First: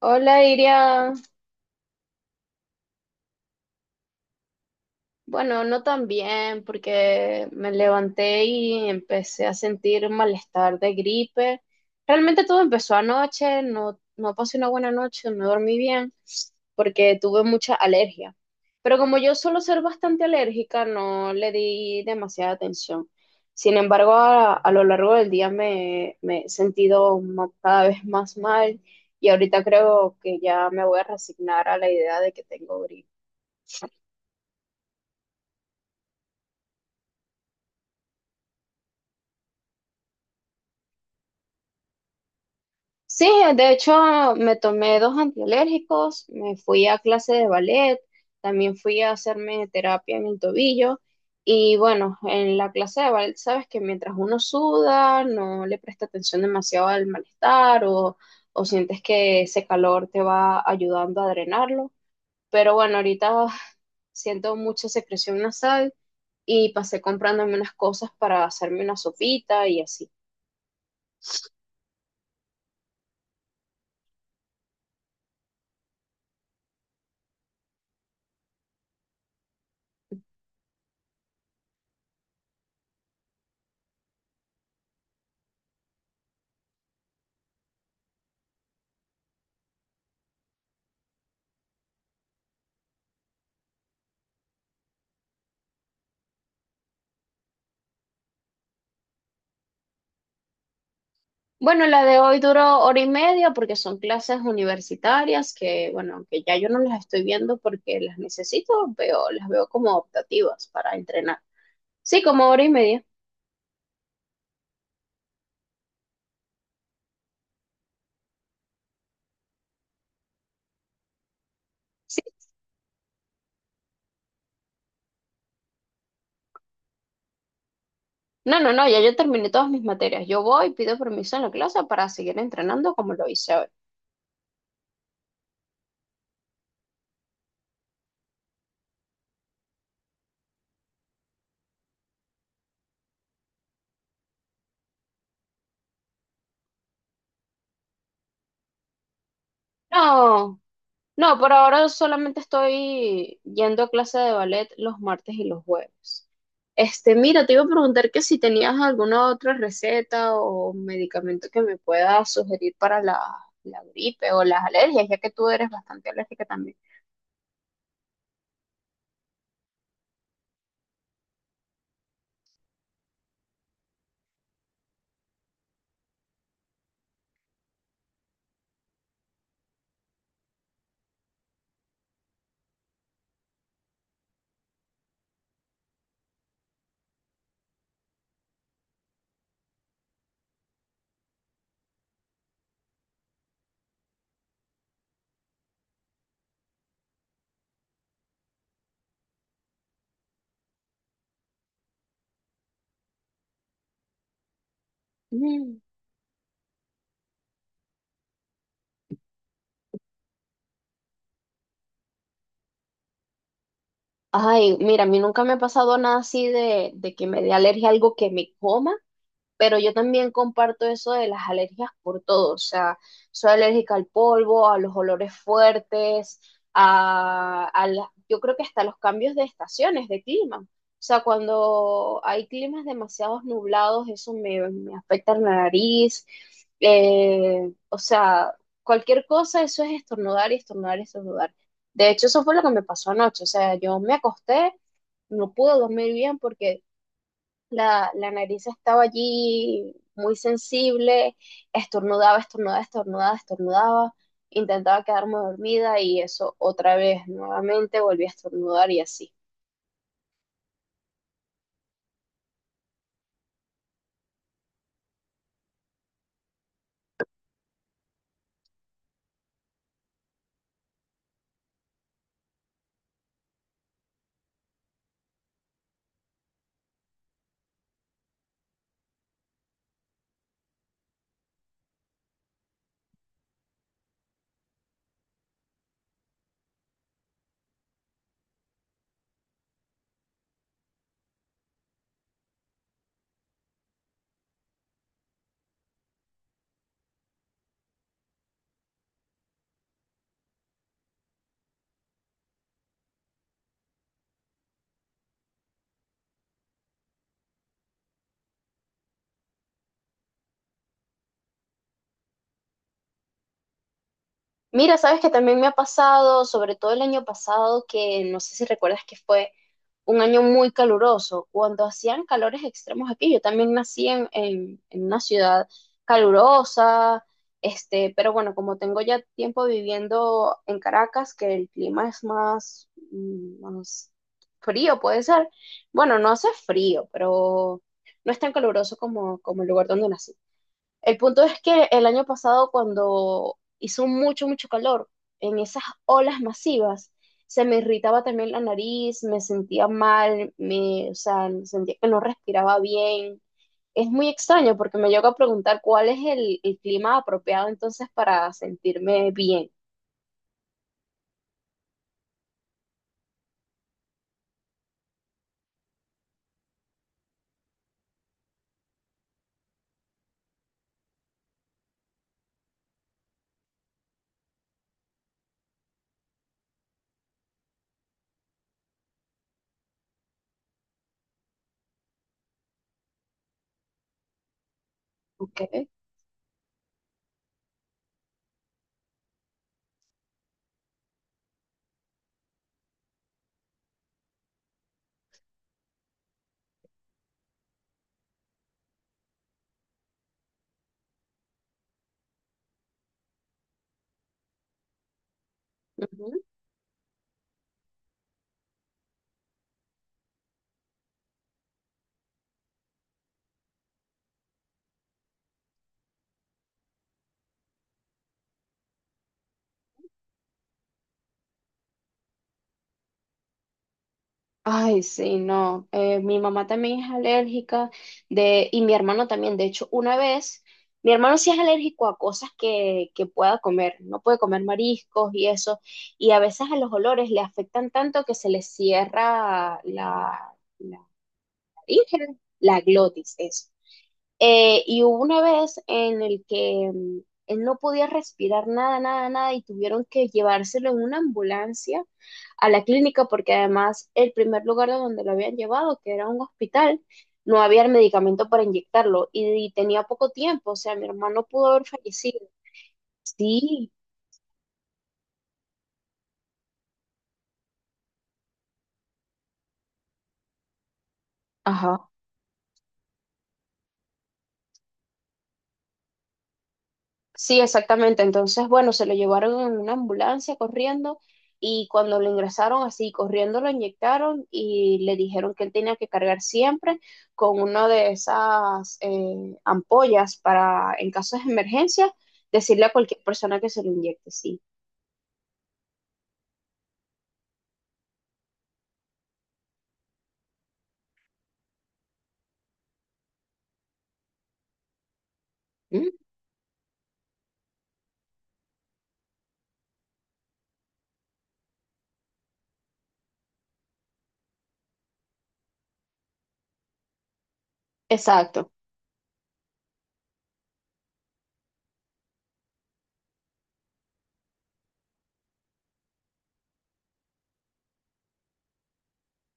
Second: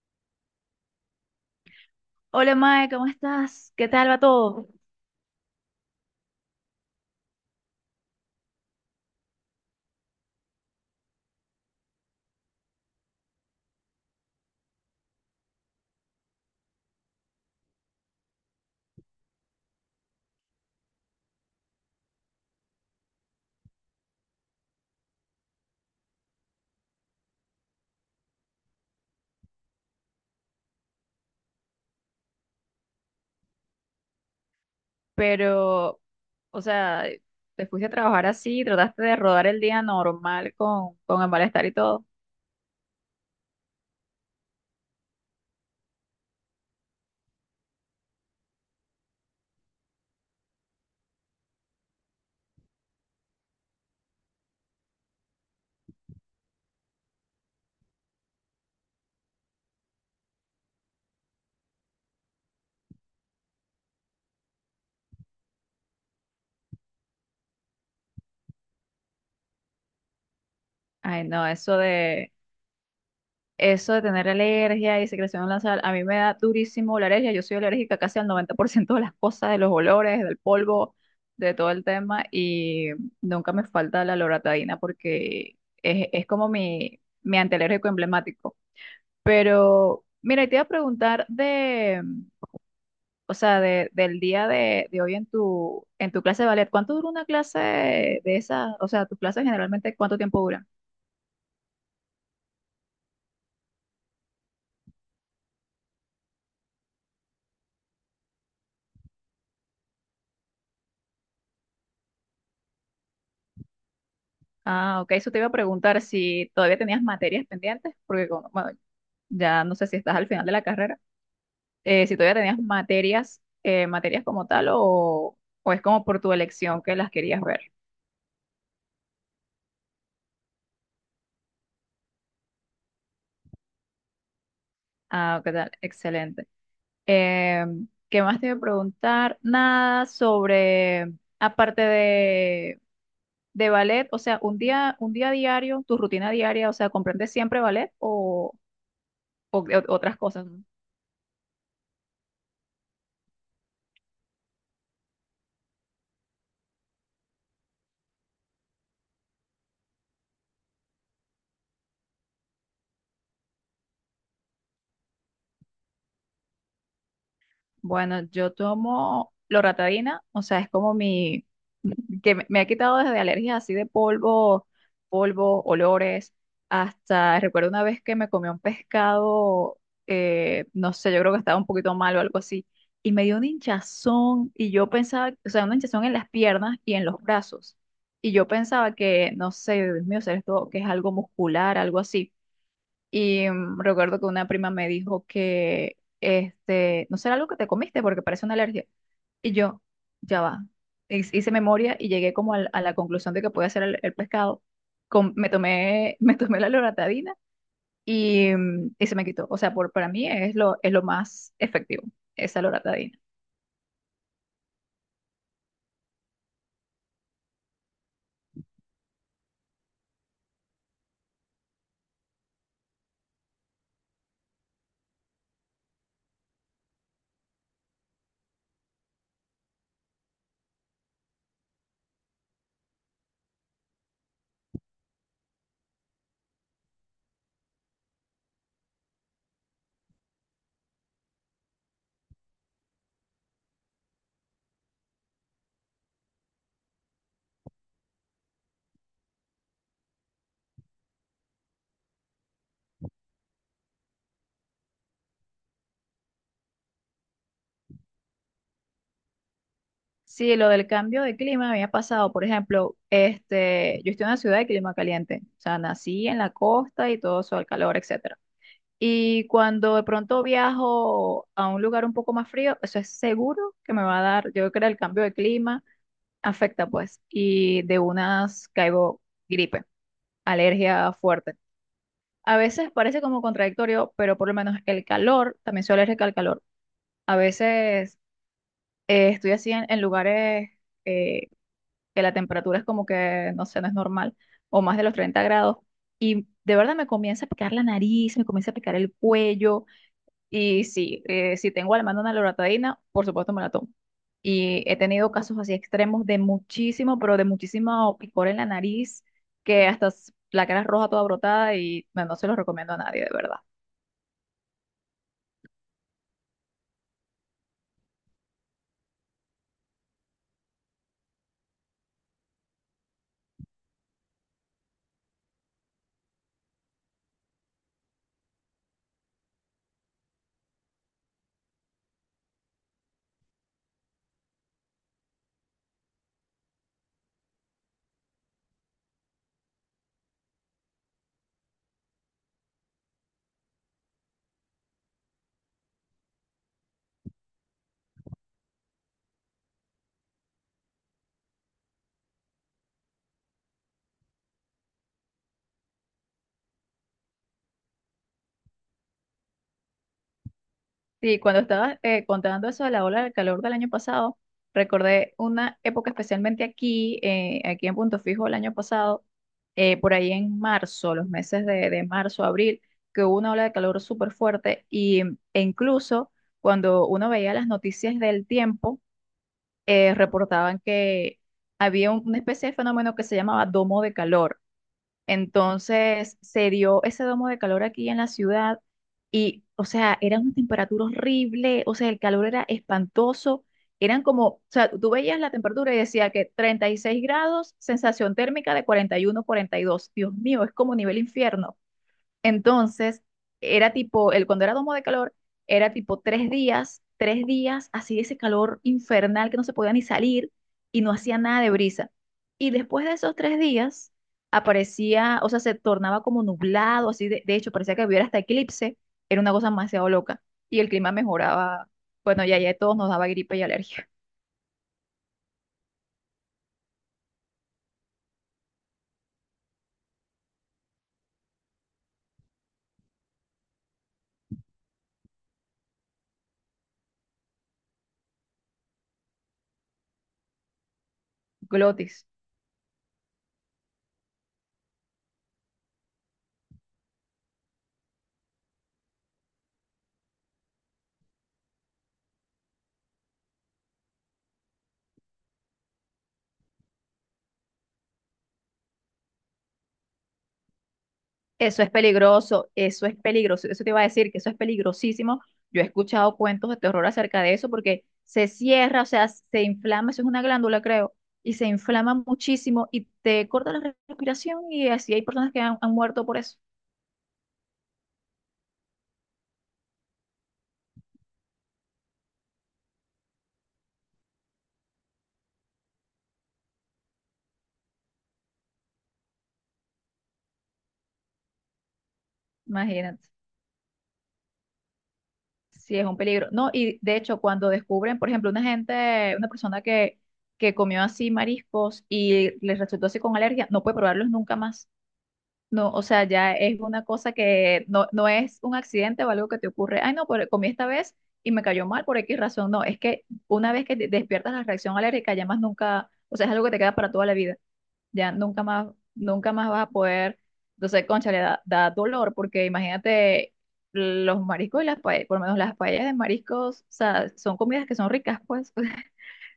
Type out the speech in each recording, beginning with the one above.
Hola, Iria. Hola, Mae, ¿cómo estás? ¿Qué tal va todo? Bueno, no tan bien porque me levanté y empecé a sentir malestar de gripe. Realmente todo empezó anoche, no, no pasé una buena noche, no dormí bien porque tuve mucha alergia. Pero como yo suelo ser bastante alérgica, no le di demasiada atención. Sin embargo, a lo largo del día me he sentido cada vez más mal y ahorita creo que ya me voy a resignar a la idea de que tengo gripe. Pero, o sea, te fuiste a trabajar así, trataste de rodar el día normal con el malestar y todo. Sí, de hecho me tomé dos antialérgicos, me fui a clase de ballet, también fui a hacerme terapia en el tobillo y bueno, en la clase de ballet sabes que mientras uno suda no le presta atención demasiado al malestar o sientes que ese calor te va ayudando a drenarlo, pero bueno, ahorita siento mucha secreción nasal y pasé comprándome unas cosas para hacerme una sopita y así. Ay, no, eso de tener alergia y secreción en la sal, a mí me da durísimo la alergia. Yo soy alérgica casi al 90% de las cosas, de los olores, del polvo, de todo el tema, y nunca me falta la loratadina porque es como mi antialérgico emblemático. Pero, mira, y te iba a preguntar de. O sea, de- del día de hoy en tu clase de ballet, ¿cuánto dura una clase de esas? O sea, tus clases generalmente, ¿cuánto tiempo duran? Bueno, la de hoy duró hora y media porque son clases universitarias que, bueno, que ya yo no las estoy viendo porque las necesito, veo, las veo como optativas para entrenar. Sí, como hora y media. Ah, ok, eso te iba a preguntar si todavía tenías materias pendientes, porque bueno, ya no sé si estás al final de la carrera, si Sí. todavía tenías materias como tal o es como por tu elección que las querías ver. No, no, no, ya yo terminé todas mis materias. Yo voy, pido permiso en la clase para seguir entrenando como lo hice hoy. Ah, qué tal, excelente. ¿Qué más te iba a preguntar? Nada sobre, aparte de ballet. O sea, un día diario, tu rutina diaria, o sea, ¿comprendes siempre ballet o otras cosas? No. ¿No? No, por ahora solamente estoy yendo a clase de ballet los martes y los jueves. Este, mira, te iba a preguntar que si tenías alguna otra receta o medicamento que me pueda sugerir para la gripe o las alergias, ya que tú eres bastante alérgica también. Bueno, yo tomo loratadina, o sea, es como mi, que me ha quitado desde alergias así de polvo, olores, hasta recuerdo una vez que me comí un pescado, no sé, yo creo que estaba un poquito mal o algo así, y me dio un hinchazón y yo pensaba, o sea, una hinchazón en las piernas y en los brazos, y yo pensaba que, no sé, Dios mío, será esto que es algo muscular, algo así. Y recuerdo que una prima me dijo que, este, no será algo que te comiste porque parece una alergia. Y yo, ya va. Hice memoria y llegué como a la conclusión de que podía ser el pescado. Me Mm. tomé, me tomé la loratadina y se me quitó. O sea, para mí es lo más efectivo, esa loratadina. Ay, mira, a mí nunca me ha pasado nada así de que me dé alergia a algo que me coma, pero yo también comparto eso de las alergias por todo, o sea, soy alérgica al polvo, a los olores fuertes, yo creo que hasta los cambios de estaciones, de clima. O sea, cuando hay climas demasiado nublados, me afecta la nariz. O sea, cualquier cosa, eso es estornudar y estornudar y estornudar. De hecho, eso fue lo que me pasó anoche. O sea, yo me acosté, no pude dormir bien porque la nariz estaba allí muy sensible, estornudaba, estornudaba, estornudaba, estornudaba, intentaba quedarme dormida y eso otra vez, nuevamente volví a estornudar y así. Sí, lo del cambio de clima me había pasado, por ejemplo, este, yo estoy en una ciudad de clima caliente. O sea, nací en la costa y todo eso, el calor, etcétera. Y cuando de pronto viajo a un lugar un poco más frío, eso es seguro que me va a dar, yo creo que el cambio de clima afecta pues, y de unas caigo gripe, alergia fuerte. A veces parece como contradictorio, pero por lo menos el calor, también soy alérgica al calor. A veces estoy así en lugares eh, que la temperatura es como que, no sé, no es normal, o más de los 30 grados, y de verdad me comienza a picar la nariz, me comienza a picar el cuello. Y sí, si tengo a la mano una loratadina, por supuesto me la tomo. Y he tenido casos así extremos de muchísimo, pero de muchísimo picor en la nariz, que hasta la cara es roja toda brotada y no, no se los recomiendo a nadie, de verdad. Mira, sabes que también me ha pasado, sobre todo el año pasado, que no sé si recuerdas que fue un año muy caluroso, cuando hacían calores extremos aquí. Yo también nací en una ciudad calurosa, este, pero bueno, como tengo ya tiempo viviendo en Caracas, que el clima es más, más frío, puede ser. Bueno, no hace frío, pero no es tan caluroso como, como el lugar donde nací. El punto es que el año pasado, cuando hizo mucho, mucho calor, en esas olas masivas, se me irritaba también la nariz, me sentía mal, o sea, sentía que no respiraba bien. Es muy extraño porque me llego a preguntar cuál es el clima apropiado entonces para sentirme bien. Sí, cuando estabas contando eso de la ola del calor del año pasado, recordé una época especialmente aquí en Punto Fijo el año pasado, por ahí en marzo, los meses de marzo, abril, que hubo una ola de calor súper fuerte e incluso cuando uno veía las noticias del tiempo, reportaban que había una especie de fenómeno que se llamaba domo de calor. ¿Ok? Entonces se dio ese domo de calor aquí en la ciudad y, o sea, era una temperatura horrible, o sea, el calor era espantoso, eran como, o sea, tú veías la temperatura y decía que 36 grados, sensación térmica de 40, 41, 42. Dios mío, es como nivel infierno. Entonces, era tipo, cuando era domo de calor, era tipo 3 días, 3 días así de ese calor infernal que no se podía ni salir y no hacía nada de brisa. Y después de esos 3 días aparecía, o sea, se tornaba como nublado, así de hecho, parecía que hubiera hasta eclipse, era una cosa demasiado loca. Y el clima mejoraba, bueno, ya, ya todos nos daba gripe y alergia. Ay, sí, no. Mi mamá también es alérgica de, y mi hermano también. De hecho, una vez, mi hermano sí es alérgico a cosas que pueda comer. No puede comer mariscos y eso. Y a veces a los olores le afectan tanto que se le cierra la, Glotis. Irgen, la glotis es. Y hubo una vez en el que él no podía respirar nada, nada, nada y tuvieron que llevárselo en una ambulancia a la clínica porque además el primer lugar de donde lo habían llevado, que era un hospital, no había el medicamento para inyectarlo y tenía poco tiempo, o sea, mi hermano pudo Eso haber es fallecido. peligroso, eso es peligroso, eso te Sí, iba a decir que eso es peligrosísimo. Yo he escuchado cuentos de terror acerca de eso porque se cierra, o sea, se inflama, eso es una glándula, creo, y se ajá. inflama muchísimo y te corta la respiración y así hay personas que han muerto por eso. Sí, exactamente. Entonces, bueno, se lo llevaron en una ambulancia corriendo y cuando lo ingresaron así corriendo lo inyectaron y le dijeron que él tenía que cargar siempre con una de esas ampollas para, en casos de emergencia, decirle a cualquier Imagínate, persona que se lo inyecte, sí. sí es un peligro. No, y de hecho cuando descubren, por ejemplo, una gente, una persona que comió así mariscos y les resultó así con alergia, no puede probarlos nunca más. No, o Mm. sea, ya es una cosa que no, no es un accidente o algo que te ocurre. Ay, no, pero comí esta vez y me cayó mal por X razón. No, es que una vez que despiertas la reacción alérgica, ya más nunca, o sea, es algo que te queda para toda la vida. Ya nunca Exacto. más, nunca más vas a poder. Entonces, concha, le da dolor porque imagínate los mariscos y las paellas, por lo menos las paellas de mariscos, o sea, son comidas que son ricas, pues.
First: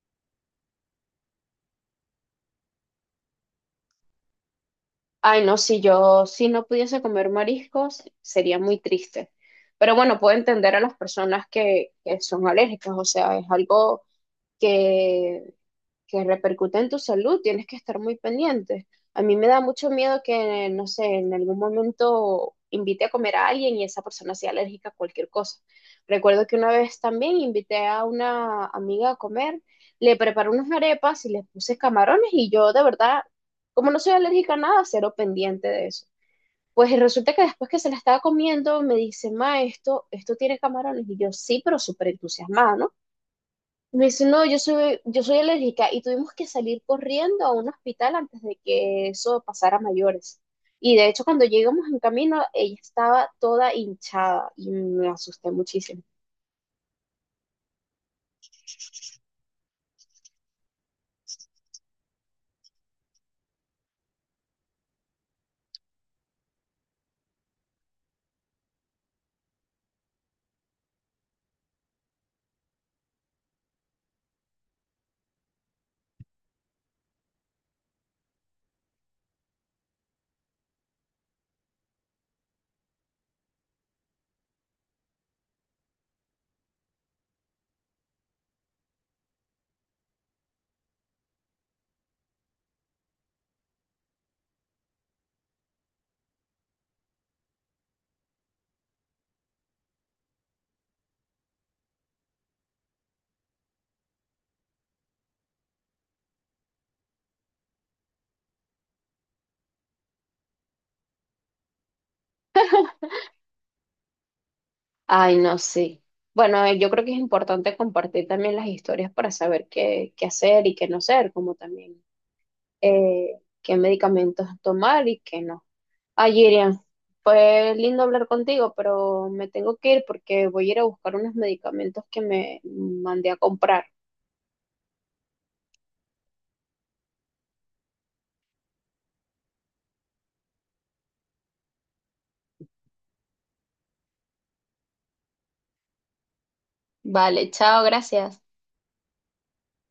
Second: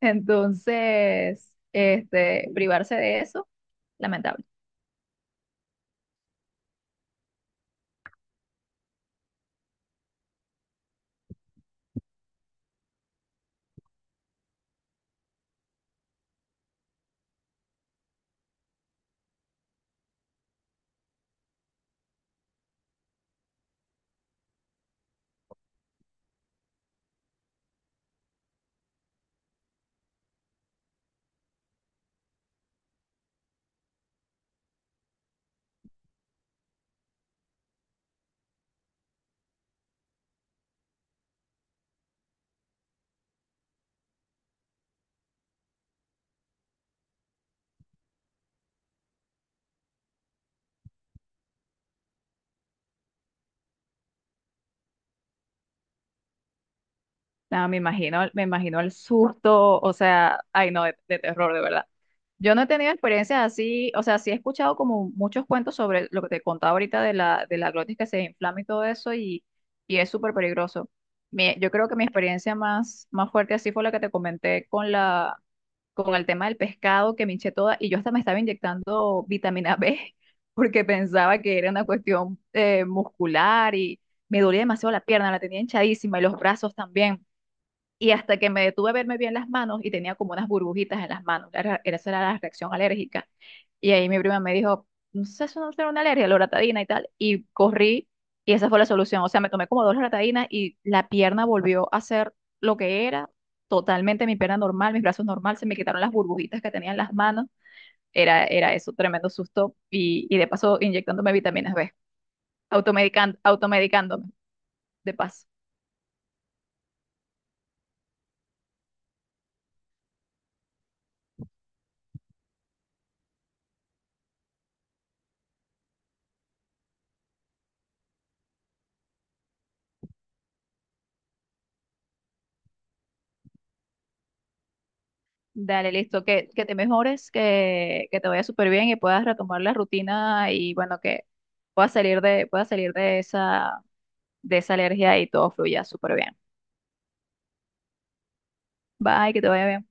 Entonces, este, privarse de eso, lamentable. Ay, no, si yo, si no pudiese comer mariscos, sería muy triste. Pero bueno, puedo entender a las personas que son alérgicas, o sea, es algo que que repercute en tu salud, tienes que estar muy pendiente. A mí me da mucho miedo que, no sé, en algún momento invite a comer a alguien y esa persona sea alérgica a cualquier cosa. Recuerdo que una vez también invité a una amiga a comer, le preparé unas arepas y le puse camarones y yo de verdad, como no soy alérgica a nada, cero pendiente de eso. Pues resulta que después que se la estaba comiendo me dice, ma, esto tiene camarones y yo sí, pero súper entusiasmada, ¿no? Me dice, no, yo soy alérgica y tuvimos que salir corriendo a un hospital antes de que eso pasara a mayores. Y de hecho, cuando llegamos en camino, ella estaba toda hinchada y me asusté muchísimo. Nada, me imagino el susto, o sea, ay, no, de terror, de verdad. Yo no he tenido experiencias así, o sea, sí he escuchado como muchos cuentos sobre lo que te contaba ahorita de la glotis que se inflama y todo eso, y es súper peligroso. Yo creo que mi experiencia más fuerte así fue la que te comenté con la, con el tema del pescado, que me hinché toda, y yo hasta me estaba inyectando vitamina B, porque pensaba que era una cuestión muscular y me dolía demasiado la pierna, la tenía hinchadísima y los brazos también. Y hasta que me detuve a verme bien las manos y tenía como unas burbujitas en las manos. Esa era la reacción alérgica. Y ahí mi prima me dijo, no sé, eso no será una alergia, la loratadina y tal. Y corrí y esa fue la solución. O sea, me tomé como dos loratadinas y la pierna volvió a ser lo que era. Totalmente mi pierna normal, mis brazos normal, se me quitaron las burbujitas que tenía en las manos. Era eso, tremendo susto. Y de paso inyectándome vitaminas B, automedicándome, de Ay, paso. no, sí. Bueno, yo creo que es importante compartir también las historias para saber qué, qué hacer y qué no hacer, como también qué medicamentos tomar y qué no. Ay, Irian, fue lindo hablar contigo, pero me tengo que ir porque voy a ir a buscar unos medicamentos que me mandé a comprar. Dale, listo. Que te mejores, que te vaya súper bien y puedas retomar la rutina y bueno, que puedas salir de esa alergia y todo fluya súper bien. Vale, chao, gracias. Bye, que te vaya bien.